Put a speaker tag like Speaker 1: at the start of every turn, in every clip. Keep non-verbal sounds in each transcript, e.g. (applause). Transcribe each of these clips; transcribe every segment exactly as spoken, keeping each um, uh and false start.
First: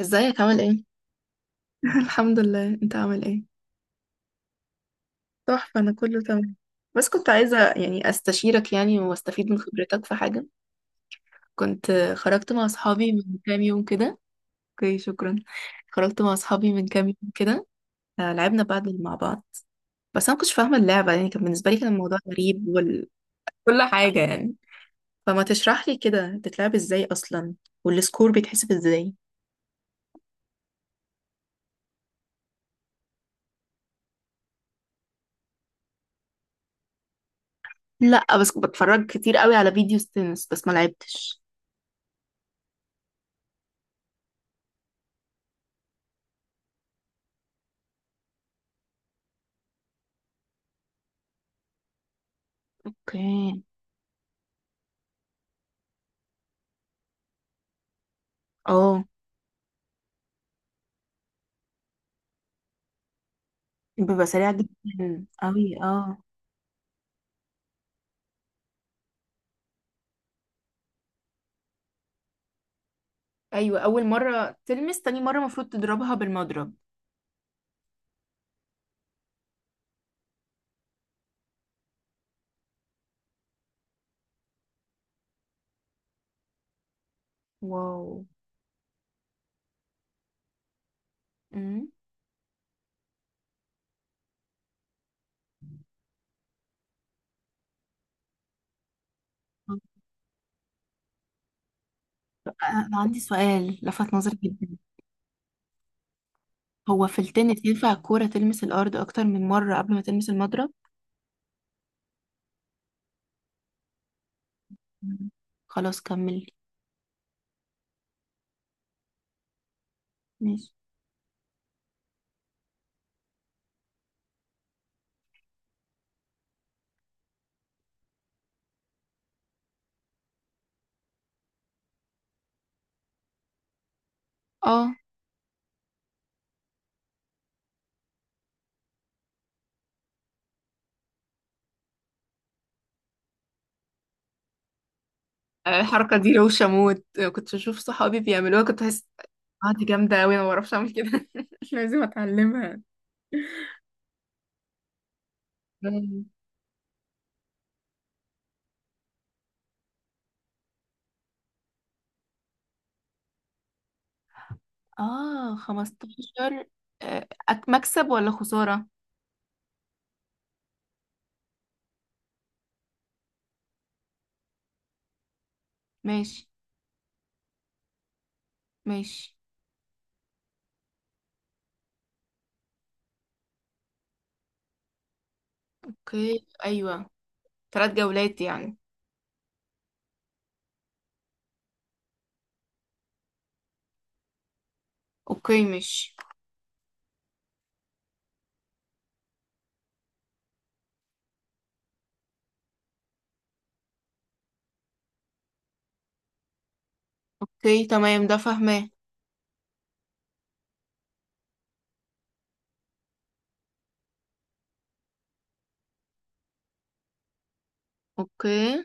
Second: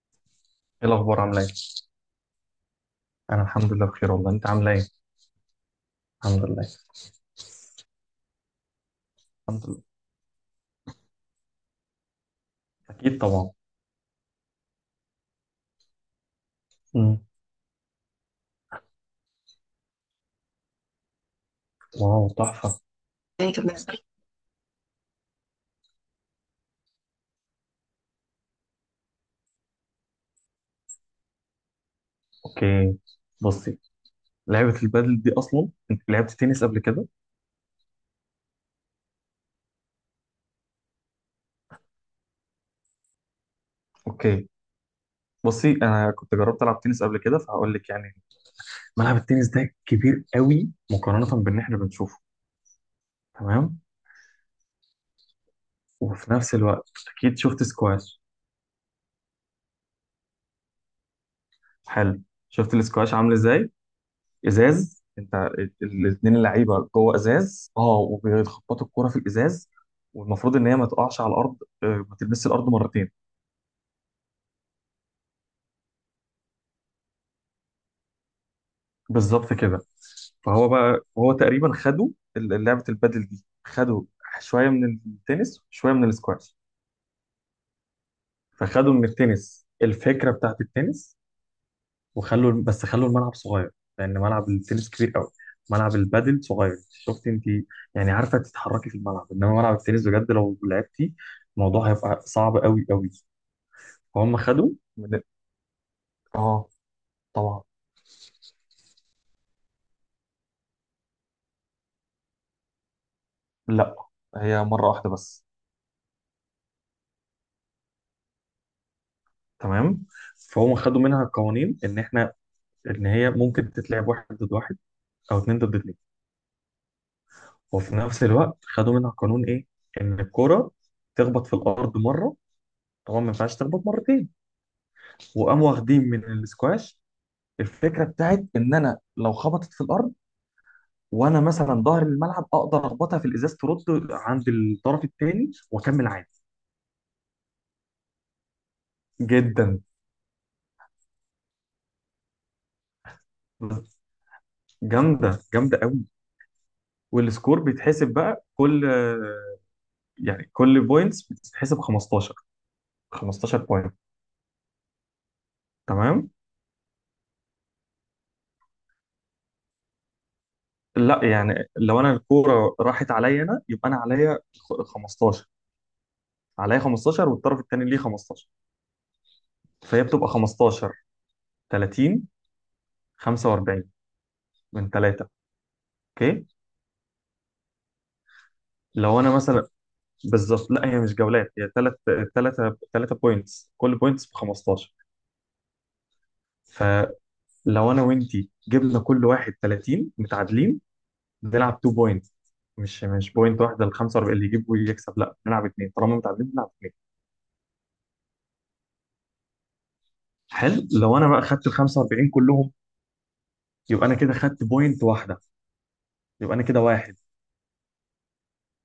Speaker 1: ازيك عامل ايه؟
Speaker 2: ايه الاخبار؟ عامله ايه؟
Speaker 1: (laughs) الحمد لله، انت عامل ايه؟
Speaker 2: انا الحمد لله بخير والله. انت عامله ايه؟
Speaker 1: تحفة، أنا كله
Speaker 2: الحمد
Speaker 1: تمام.
Speaker 2: لله.
Speaker 1: بس كنت عايزة يعني أستشيرك يعني وأستفيد من
Speaker 2: الحمد لله.
Speaker 1: خبرتك في حاجة. كنت خرجت مع أصحابي
Speaker 2: اكيد
Speaker 1: من
Speaker 2: طبعا.
Speaker 1: كام يوم كده. اوكي، شكرا. خرجت مع أصحابي من كام
Speaker 2: مم.
Speaker 1: يوم كده. آه، لعبنا بادل مع بعض. بس أنا مكنتش فاهمة اللعبة، يعني كان بالنسبة لي كان الموضوع
Speaker 2: واو،
Speaker 1: غريب
Speaker 2: تحفه.
Speaker 1: وال... كل حاجة يعني. فما تشرح لي كده بتتلعب ازاي أصلا؟ والسكور بيتحسب ازاي؟
Speaker 2: اوكي. بصي، لعبه البادل دي اصلا انت لعبت تنس قبل كده؟
Speaker 1: لا، بس بتفرج كتير قوي على فيديوز تنس، بس ما لعبتش.
Speaker 2: اوكي. بصي، انا كنت جربت العب تنس قبل كده فهقول لك يعني. ملعب التنس ده كبير قوي مقارنه باللي احنا بنشوفه.
Speaker 1: اوكي.
Speaker 2: تمام. وفي نفس الوقت، اكيد شفت سكواش؟
Speaker 1: اه،
Speaker 2: حلو. شفت السكواش عامل ازاي؟
Speaker 1: بيبقى سريع
Speaker 2: ازاز،
Speaker 1: جدا
Speaker 2: انت.
Speaker 1: قوي، اه.
Speaker 2: الاثنين اللعيبه جوه ازاز، اه، وبيخبطوا الكوره في الازاز. والمفروض ان هي ما تقعش على الارض. آه، ما تلمسش الارض مرتين.
Speaker 1: ايوه، اول مره تلمس، تاني مره المفروض تضربها بالمضرب.
Speaker 2: بالظبط كده. فهو بقى هو تقريبا خدوا ال- لعبه البادل دي خدوا شويه من التنس، شويه من السكواش.
Speaker 1: واو.
Speaker 2: فخدوا من التنس الفكره بتاعت التنس،
Speaker 1: امم
Speaker 2: وخلوا بس خلوا الملعب صغير، لان ملعب التنس كبير قوي. ملعب البادل صغير، شفت انت؟ يعني عارفه تتحركي في الملعب، انما ملعب التنس بجد لو لعبتي الموضوع هيبقى صعب قوي
Speaker 1: انا
Speaker 2: قوي.
Speaker 1: عندي سؤال لفت
Speaker 2: فهم
Speaker 1: نظري
Speaker 2: خدوا
Speaker 1: جدا.
Speaker 2: من، اه،
Speaker 1: هو في
Speaker 2: طبعا.
Speaker 1: التنس ينفع الكورة تلمس الارض اكتر من مرة قبل ما تلمس المضرب؟
Speaker 2: لا، هي مرة واحدة
Speaker 1: مم.
Speaker 2: بس.
Speaker 1: خلاص كملي.
Speaker 2: تمام.
Speaker 1: ماشي.
Speaker 2: فهم خدوا منها قوانين، ان احنا ان هي ممكن تتلعب واحد ضد واحد او اتنين ضد اتنين. وفي نفس الوقت خدوا منها قانون ايه؟ ان الكرة تخبط في الارض مره، طبعا ما ينفعش تخبط مرتين.
Speaker 1: اه.
Speaker 2: وقاموا واخدين من السكواش الفكره بتاعت ان انا لو خبطت في الارض وانا مثلا ظهر الملعب اقدر اخبطها في الازاز ترد عند الطرف الثاني واكمل
Speaker 1: الحركه دي
Speaker 2: عادي.
Speaker 1: روشه موت، كنت بشوف صحابي بيعملوها، كنت بحس اه
Speaker 2: جدا.
Speaker 1: دي جامده قوي، انا ما بعرفش اعمل كده. (laughs) لازم اتعلمها.
Speaker 2: جامده جامده قوي.
Speaker 1: مم.
Speaker 2: والسكور بيتحسب بقى كل، يعني كل بوينتس بتتحسب خمستاشر، خمستاشر بوينت.
Speaker 1: اه،
Speaker 2: تمام.
Speaker 1: خمسة عشر. آه، أك- مكسب ولا خسارة؟
Speaker 2: لا، يعني لو انا الكوره راحت عليا انا يبقى انا عليا خ- خمستاشر.
Speaker 1: ماشي.
Speaker 2: عليا خمستاشر والطرف الثاني ليه خمستاشر.
Speaker 1: ماشي.
Speaker 2: فهي بتبقى خمستاشر، ثلاثين، خمسه واربعين من ثلاثه.
Speaker 1: اوكي،
Speaker 2: اوكي.
Speaker 1: ايوه. ثلاث جولات يعني.
Speaker 2: لو انا مثلا، بالظبط. لا، هي مش جولات، هي ثلاث، ثلاثة ثلاثة بوينتس، كل بوينتس ب خمستاشر.
Speaker 1: اوكي ماشي.
Speaker 2: فلو انا وانتي جبنا كل واحد تلاتين متعادلين، بنلعب اتنين بوينتس. مش مش بوينت واحدة ال خمسه واربعين اللي يجيب ويكسب. لا، بنلعب اثنين طالما متعادلين، بنلعب اثنين.
Speaker 1: اوكي تمام، ده فاهماه.
Speaker 2: حلو. لو انا بقى خدت ال خمسه واربعين كلهم، يبقى انا كده خدت بوينت واحدة. يبقى انا كده واحد.
Speaker 1: اوكي.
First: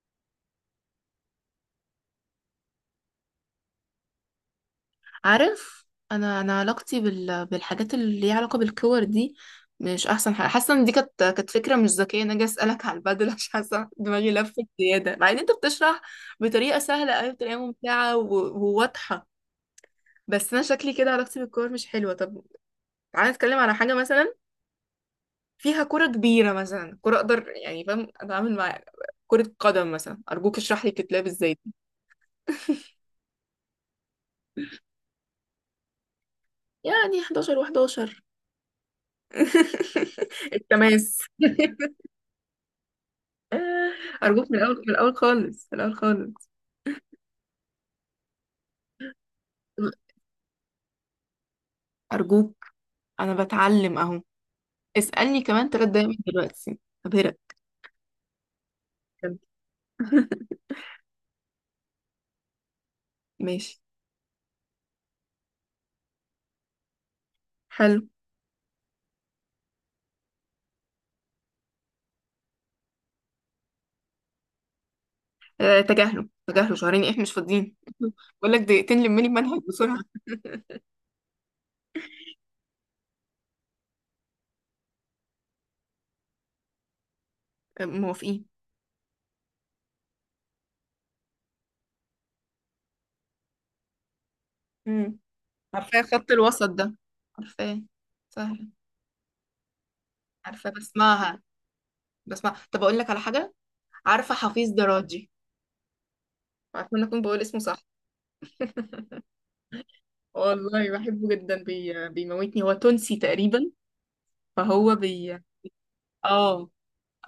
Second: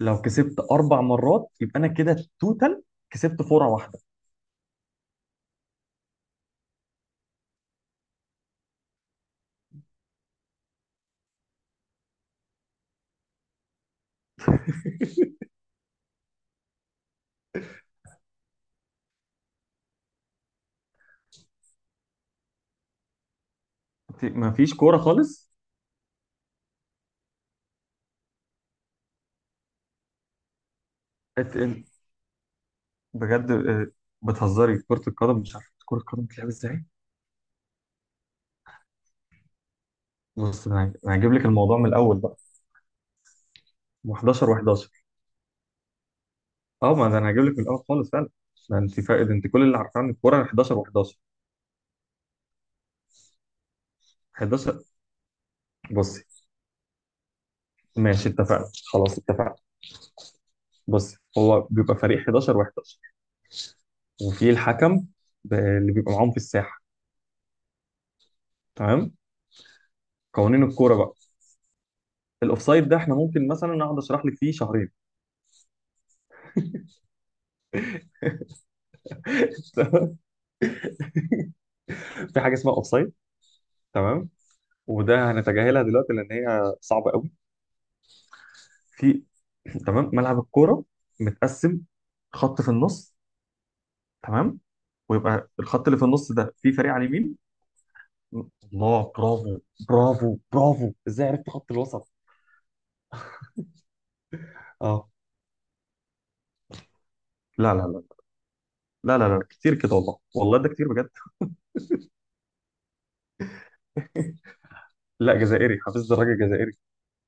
Speaker 2: لو كسبت اربع مرات يبقى انا كده توتال كسبت فورة واحدة.
Speaker 1: عارف، انا انا علاقتي بال... بالحاجات اللي ليها علاقه بالكور دي مش احسن حاجه. حاسه ان دي كانت كانت فكره مش ذكيه، ان انا جاي اسالك على البدل، عشان حاسه دماغي لفت زياده. مع ان انت بتشرح بطريقه سهله قوي، بطريقه ممتعه و... وواضحه. بس انا شكلي كده علاقتي بالكور مش حلوه. طب تعالى نتكلم على حاجه مثلا
Speaker 2: ما فيش كورة خالص.
Speaker 1: فيها كرة كبيرة، مثلا كرة أقدر يعني فاهم أتعامل مع كرة قدم مثلا. أرجوك اشرح لي بتتلعب ازاي دي.
Speaker 2: بجد؟ آه، بتهزري؟ كرة القدم مش عارف كرة القدم بتلعب ازاي؟
Speaker 1: يعني حداشر و11. (laughs)
Speaker 2: بص، انا أنا
Speaker 1: التماس.
Speaker 2: هجيب لك
Speaker 1: (laughs)
Speaker 2: الموضوع من الاول بقى. احد عشر
Speaker 1: أرجوك، من الأول،
Speaker 2: و11.
Speaker 1: من الأول خالص، من الأول خالص.
Speaker 2: اه، ما ده انا هجيب لك من الاول خالص فعلا. ما انت فاقد، انت كل اللي عارفاه عن الكوره حداشر و11.
Speaker 1: أرجوك، أنا بتعلم أهو.
Speaker 2: حداشر.
Speaker 1: اسألني كمان تلات دقايق من
Speaker 2: بصي.
Speaker 1: دلوقتي، أبهرك.
Speaker 2: ماشي، اتفقنا، خلاص،
Speaker 1: (laughs)
Speaker 2: اتفقنا.
Speaker 1: بجد.
Speaker 2: بصي، هو بيبقى فريق حداشر و11،
Speaker 1: ماشي.
Speaker 2: وفي الحكم ب- اللي بيبقى معاهم في الساحه.
Speaker 1: حلو.
Speaker 2: تمام. قوانين الكوره بقى، الاوفسايد ده احنا ممكن مثلا اقعد اشرح لك فيه شهرين.
Speaker 1: آه، تجاهله تجاهله، شهرين إيه، إحنا مش فاضيين. (laughs) بقول لك دقيقتين، لملي المنهج بسرعة.
Speaker 2: (laughs) في حاجه اسمها اوفسايد، تمام، وده هنتجاهلها دلوقتي لان هي صعبه قوي.
Speaker 1: آه، موافقين.
Speaker 2: في، تمام. ملعب الكوره متقسم، خط في النص. تمام.
Speaker 1: مم.
Speaker 2: ويبقى الخط اللي
Speaker 1: عارفاه
Speaker 2: في
Speaker 1: خط
Speaker 2: النص ده
Speaker 1: الوسط
Speaker 2: فيه فريق
Speaker 1: ده،
Speaker 2: على اليمين.
Speaker 1: عارفاه، سهل.
Speaker 2: الله، برافو. برافو
Speaker 1: عارفة،
Speaker 2: برافو، ازاي
Speaker 1: بسمعها.
Speaker 2: عرفت خط الوسط؟
Speaker 1: بسمع. طب أقول لك على حاجة، عارفة حفيظ
Speaker 2: اه.
Speaker 1: دراجي؟ عارفة إن أنا أكون بقول اسمه
Speaker 2: لا
Speaker 1: صح؟
Speaker 2: لا لا
Speaker 1: (laughs)
Speaker 2: لا لا لا، كتير كده، والله والله ده كتير
Speaker 1: والله
Speaker 2: بجد.
Speaker 1: بحبه جدا، بي... بيموتني. هو تونسي تقريبا، فهو
Speaker 2: لا،
Speaker 1: بي.
Speaker 2: جزائري، حفظت الراجل
Speaker 1: اه.
Speaker 2: جزائري.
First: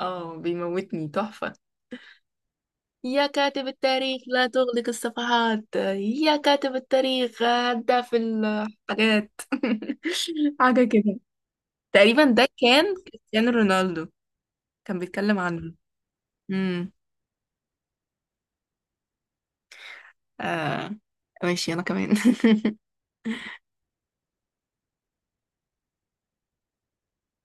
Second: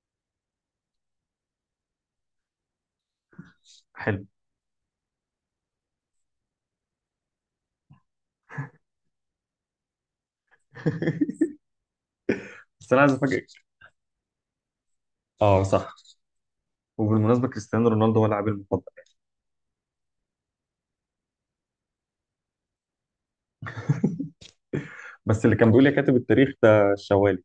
Speaker 1: اه، بيموتني تحفة. يا كاتب التاريخ
Speaker 2: حلو.
Speaker 1: لا تغلق الصفحات. يا كاتب التاريخ هدى في الحاجات. (laughs) حاجة كده.
Speaker 2: (laughs)
Speaker 1: تقريبا ده
Speaker 2: بس
Speaker 1: كان
Speaker 2: انا عايز
Speaker 1: كريستيانو
Speaker 2: افاجئك.
Speaker 1: رونالدو، كان بيتكلم
Speaker 2: اه،
Speaker 1: عنه.
Speaker 2: صح.
Speaker 1: امم.
Speaker 2: وبالمناسبه كريستيانو رونالدو هو لاعبي المفضل.
Speaker 1: آه. ماشي، أنا كمان. (laughs)
Speaker 2: بس اللي كان بيقول لي كاتب التاريخ ده الشوالي.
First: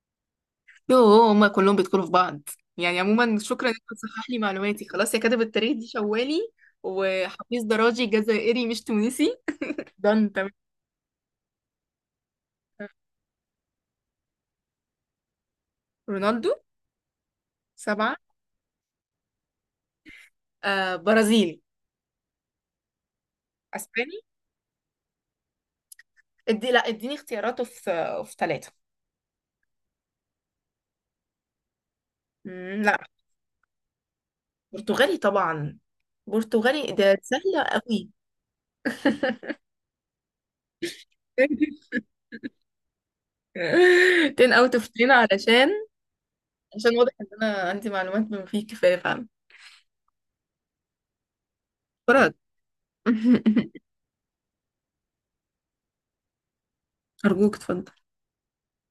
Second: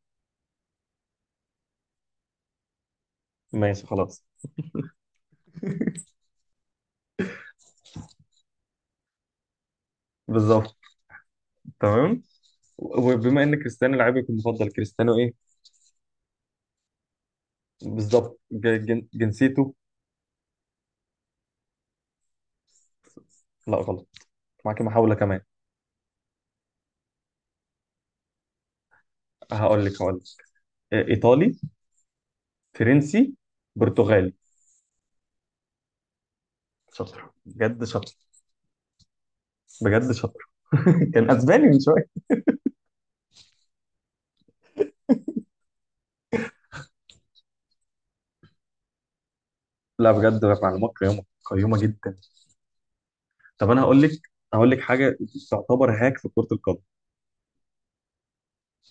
Speaker 1: يوه، هما كلهم بيدخلوا في بعض. يعني عموما شكرا انك
Speaker 2: ماشي، خلاص.
Speaker 1: بتصحح لي معلوماتي. خلاص، يا كاتب التاريخ دي شوالي، وحفيظ دراجي جزائري مش تونسي. دان تمام.
Speaker 2: بالظبط. تمام. وبما ان كريستيانو لاعبك المفضل، كريستيانو ايه؟
Speaker 1: رونالدو. سبعة.
Speaker 2: بالظبط. ج- جن- جنسيته؟
Speaker 1: آه، برازيلي.
Speaker 2: لا،
Speaker 1: اسباني.
Speaker 2: غلط. معاك محاولة كمان.
Speaker 1: ادي، لا اديني اختياراته في، في ثلاثة.
Speaker 2: هقول لك هقول لك. آه، إيطالي؟
Speaker 1: لا.
Speaker 2: فرنسي؟ برتغالي؟
Speaker 1: برتغالي طبعا، برتغالي ده
Speaker 2: شاطر،
Speaker 1: سهلة
Speaker 2: بجد
Speaker 1: قوي.
Speaker 2: شاطر،
Speaker 1: (laughs)
Speaker 2: بجد شاطر. (laughs) كان اسباني من شويه.
Speaker 1: عشرة اوت اوف عشرة. (laughs) علشان، عشان واضح ان انا عندي معلومات بما فيه الكفاية فعلا.
Speaker 2: لا، بجد معلومات قيمه قيمه جدا.
Speaker 1: فرج. (laughs)
Speaker 2: طب انا هقول لك، هقول لك حاجه. تعتبر هاك في كره القدم.
Speaker 1: ارجوك اتفضل.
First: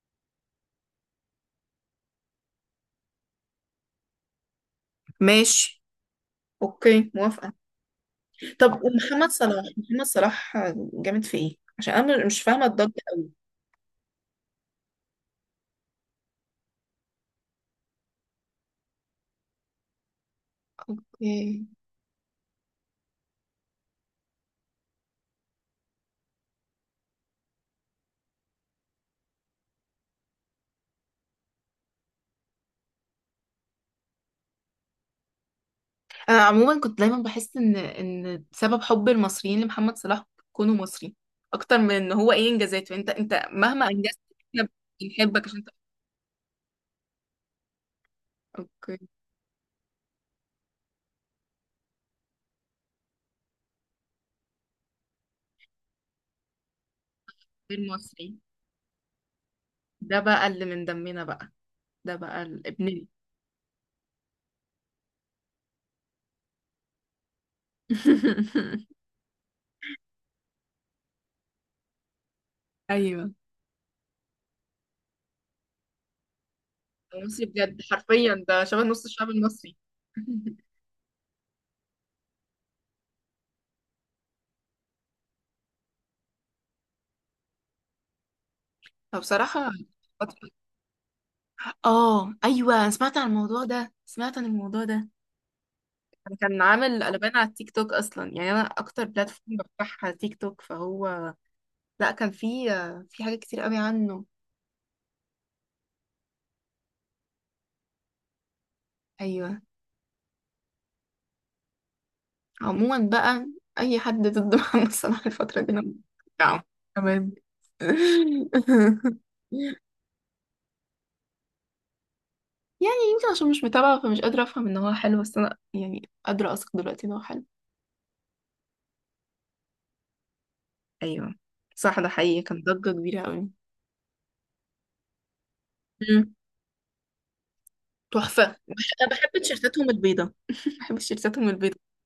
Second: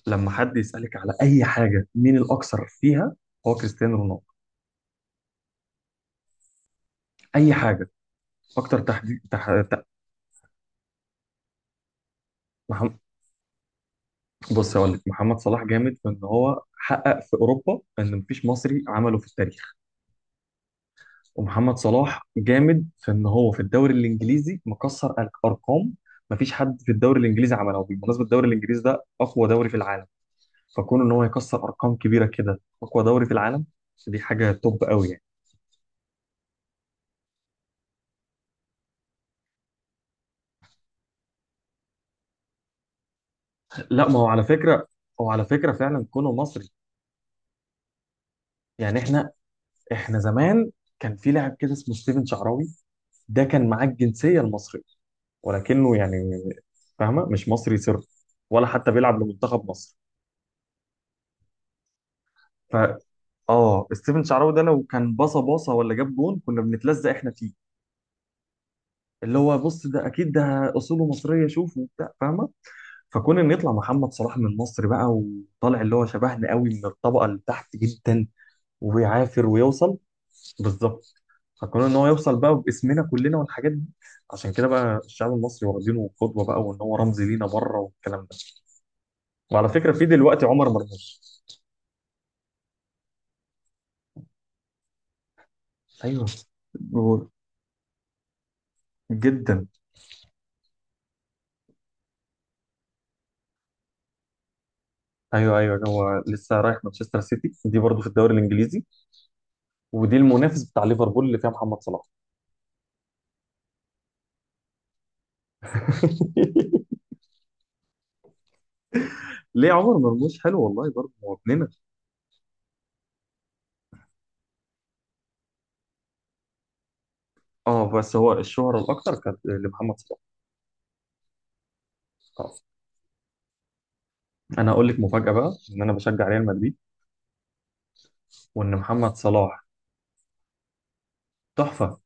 Speaker 2: لما حد يسالك على اي حاجه مين الاكثر فيها، هو كريستيانو رونالدو.
Speaker 1: ماشي. اوكي، موافقة.
Speaker 2: اي حاجه. اكتر
Speaker 1: طب
Speaker 2: تحديد،
Speaker 1: ومحمد
Speaker 2: تح...
Speaker 1: صلاح،
Speaker 2: تح...
Speaker 1: محمد صلاح جامد في ايه؟ عشان انا مش فاهمة
Speaker 2: محمد...
Speaker 1: الضجة قوي.
Speaker 2: بص، هقول لك، محمد صلاح جامد في ان هو حقق في اوروبا ان مفيش مصري عمله في التاريخ.
Speaker 1: اوكي.
Speaker 2: ومحمد صلاح جامد في ان هو في الدوري الانجليزي مكسر أر- ارقام. مفيش حد في الدوري الانجليزي عملها، وبالمناسبه الدوري الانجليزي ده اقوى دوري في العالم. فكون ان هو يكسر ارقام كبيره كده اقوى دوري في العالم، دي حاجه توب قوي يعني.
Speaker 1: انا عموما كنت دايما بحس ان ان سبب حب المصريين لمحمد صلاح كونه مصري اكتر من ان هو ايه انجازاته. انت انت مهما
Speaker 2: لا،
Speaker 1: انجزت
Speaker 2: ما هو على
Speaker 1: احنا
Speaker 2: فكره، هو
Speaker 1: بنحبك
Speaker 2: على
Speaker 1: عشان انت.
Speaker 2: فكره فعلا كونه مصري.
Speaker 1: اوكي.
Speaker 2: يعني احنا احنا زمان كان في لاعب كده اسمه ستيفن شعراوي. ده كان معاه الجنسيه المصريه، ولكنه يعني، فاهمه، مش مصري
Speaker 1: غير
Speaker 2: صرف،
Speaker 1: مصري.
Speaker 2: ولا حتى بيلعب لمنتخب مصر.
Speaker 1: ده بقى اللي من دمنا بقى، ده بقى ال-
Speaker 2: ف،
Speaker 1: ابننا.
Speaker 2: اه، ستيفن شعراوي ده لو كان باصه باصه ولا جاب جون كنا بنتلزق احنا فيه.
Speaker 1: (laughs)
Speaker 2: اللي هو بص، ده اكيد ده اصوله مصريه، شوف وبتاع، فاهمه.
Speaker 1: ايوه.
Speaker 2: فكون ان يطلع محمد صلاح من مصر بقى، وطالع اللي هو شبهنا قوي من الطبقه اللي
Speaker 1: مصري
Speaker 2: تحت
Speaker 1: بجد،
Speaker 2: جدا،
Speaker 1: حرفيا ده شبه نص الشعب
Speaker 2: وبيعافر
Speaker 1: المصري.
Speaker 2: ويوصل.
Speaker 1: (laughs)
Speaker 2: بالظبط. فكون ان هو يوصل بقى باسمنا كلنا والحاجات دي، عشان كده بقى الشعب المصري واخدينه قدوه بقى، وان هو رمز لينا بره، والكلام ده. وعلى
Speaker 1: فبصراحة.
Speaker 2: فكره في دلوقتي عمر مرموش.
Speaker 1: اه ايوه، أنا سمعت عن الموضوع ده، سمعت عن الموضوع ده.
Speaker 2: ايوه.
Speaker 1: أنا كان عامل قلبان على التيك توك اصلا، يعني انا اكتر بلاتفورم
Speaker 2: جدا.
Speaker 1: بفتحها تيك توك، فهو لا، كان في، في حاجات كتير قوي عنه.
Speaker 2: ايوه ايوه، هو لسه رايح مانشستر سيتي، دي برضه في الدوري الانجليزي،
Speaker 1: ايوه.
Speaker 2: ودي المنافس بتاع ليفربول اللي فيها محمد صلاح.
Speaker 1: عموما بقى، اي حد ضد (laughs) محمد صلاح الفتره دي انا بتاعه.
Speaker 2: (laughs)
Speaker 1: تمام. (laughs)
Speaker 2: ليه عمر مرموش حلو والله برضه هو ابننا.
Speaker 1: يعني يمكن عشان مش متابعه فمش قادره افهم ان هو حلو، بس انا يعني قادره اثق دلوقتي ان هو حلو.
Speaker 2: اه، بس هو الشهرة الاكتر كانت لمحمد صلاح.
Speaker 1: ايوه، صح، ده حقيقي،
Speaker 2: آه.
Speaker 1: كان ضجه كبيره قوي.
Speaker 2: انا اقول لك مفاجأة بقى، ان انا بشجع ريال مدريد،
Speaker 1: تحفة،
Speaker 2: وان
Speaker 1: انا
Speaker 2: محمد
Speaker 1: بحب
Speaker 2: صلاح.
Speaker 1: تيشيرتاتهم البيضة. (laughs) بحب تيشيرتاتهم البيضة
Speaker 2: تحفة.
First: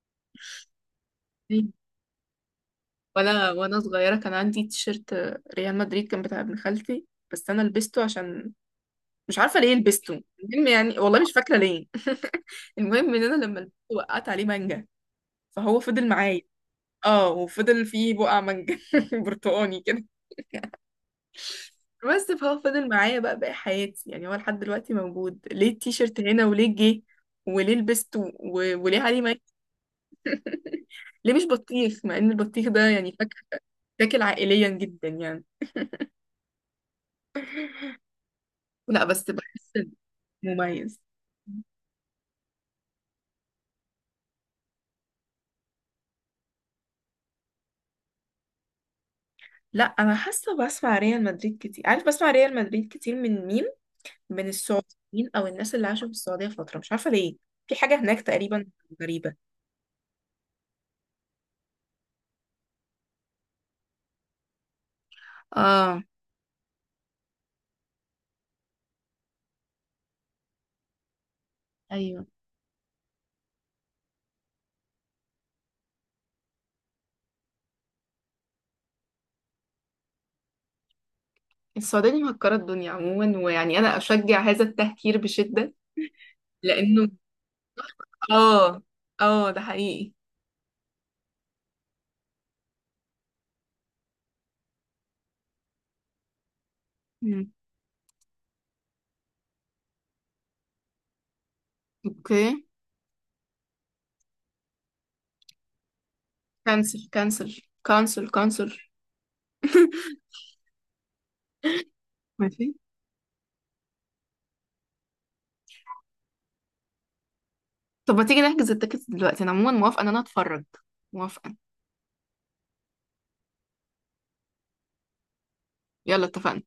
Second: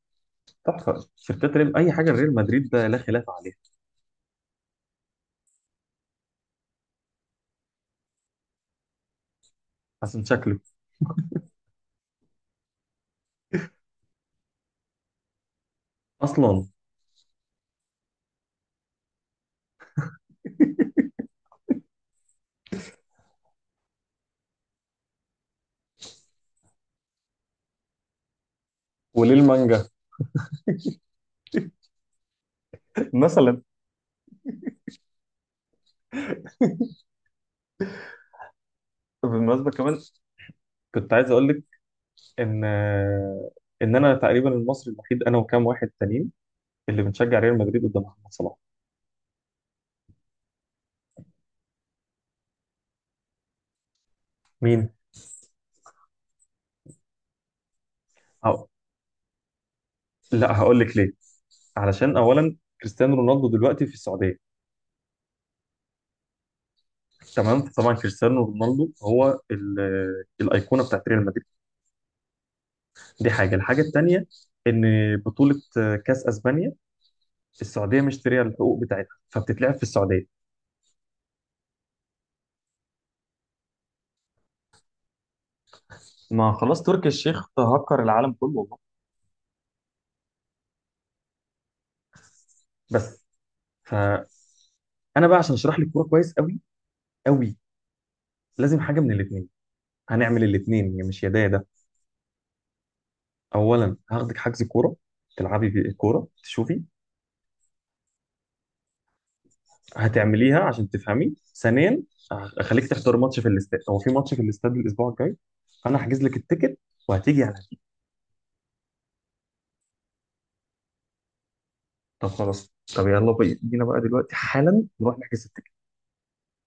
Speaker 2: تحفة،
Speaker 1: دي.
Speaker 2: شركات ريال، اي حاجة ريال مدريد ده لا خلاف
Speaker 1: ولا
Speaker 2: عليها.
Speaker 1: وانا صغيرة كان عندي تيشيرت ريال مدريد، كان بتاع ابن خالتي، بس انا لبسته عشان مش عارفة ليه لبسته.
Speaker 2: حسن شكله
Speaker 1: المهم يعني والله مش فاكرة ليه. (laughs) المهم ان انا لما لبسته وقعت عليه مانجا، فهو فضل معايا.
Speaker 2: اصلا.
Speaker 1: اه، وفضل فيه بقع مانجا (laughs) برتقاني كده، بس فهو فضل معايا بقى باقي حياتي. يعني هو لحد دلوقتي موجود، ليه التيشيرت هنا، وليه جه، وليه لبسته، و- وليه عليه
Speaker 2: وليه
Speaker 1: مانجا.
Speaker 2: المانجا؟
Speaker 1: (laughs) ليه مش بطيخ؟ مع ان البطيخ ده يعني
Speaker 2: (laughs)
Speaker 1: فاكهة
Speaker 2: مثلا.
Speaker 1: تاكل عائليا جدا يعني. لا بس بحس
Speaker 2: بالمناسبة كمان
Speaker 1: مميز.
Speaker 2: كنت عايز اقول لك ان ان انا تقريبا المصري الوحيد انا وكام واحد تانيين اللي بنشجع ريال مدريد قدام محمد صلاح.
Speaker 1: لا انا حاسه بسمع ريال مدريد كتير. عارف بسمع ريال مدريد كتير من مين؟ من
Speaker 2: مين؟
Speaker 1: السعوديين او الناس اللي عاشوا في السعوديه فتره، مش عارفه ليه، في حاجه هناك تقريبا
Speaker 2: أو...
Speaker 1: غريبه.
Speaker 2: لا، هقول لك ليه. علشان اولا كريستيانو رونالدو دلوقتي في السعوديه.
Speaker 1: اه
Speaker 2: تمام. طبعا كريستيانو رونالدو هو ال- الايقونه بتاعت ريال مدريد،
Speaker 1: ايوه.
Speaker 2: دي حاجه. الحاجه الثانيه ان بطوله كاس اسبانيا، السعوديه مشتريه الحقوق بتاعتها فبتتلعب في السعوديه.
Speaker 1: السعوديه دي مهكره الدنيا عموما، ويعني انا اشجع هذا التهكير بشده.
Speaker 2: ما خلاص، تركي
Speaker 1: لانه،
Speaker 2: الشيخ تهكر العالم كله والله.
Speaker 1: اه، اه، ده حقيقي.
Speaker 2: بس، فانا بقى، عشان اشرح لك الكوره كويس قوي
Speaker 1: مم.
Speaker 2: قوي، لازم حاجه من الاثنين. هنعمل الاثنين، مش يا ده يا ده.
Speaker 1: اوكي.
Speaker 2: اولا، هاخدك حجز كوره، تلعبي بالكوره تشوفي،
Speaker 1: كانسل كانسل كانسل كانسل.
Speaker 2: هتعمليها عشان تفهمي. ثانيا،
Speaker 1: ماشي.
Speaker 2: اخليك تحضر ماتش في الاستاد. هو في ماتش في الاستاد الاسبوع الجاي. انا هحجز لك التيكت وهتيجي على،
Speaker 1: طب ما تيجي نحجز التيكتس دلوقتي، انا عموما موافقه ان انا اتفرج، موافقه.
Speaker 2: طب خلاص، طب يلا، بي- بينا بقى دلوقتي حالا نروح نحجز.
Speaker 1: يلا، اتفقنا.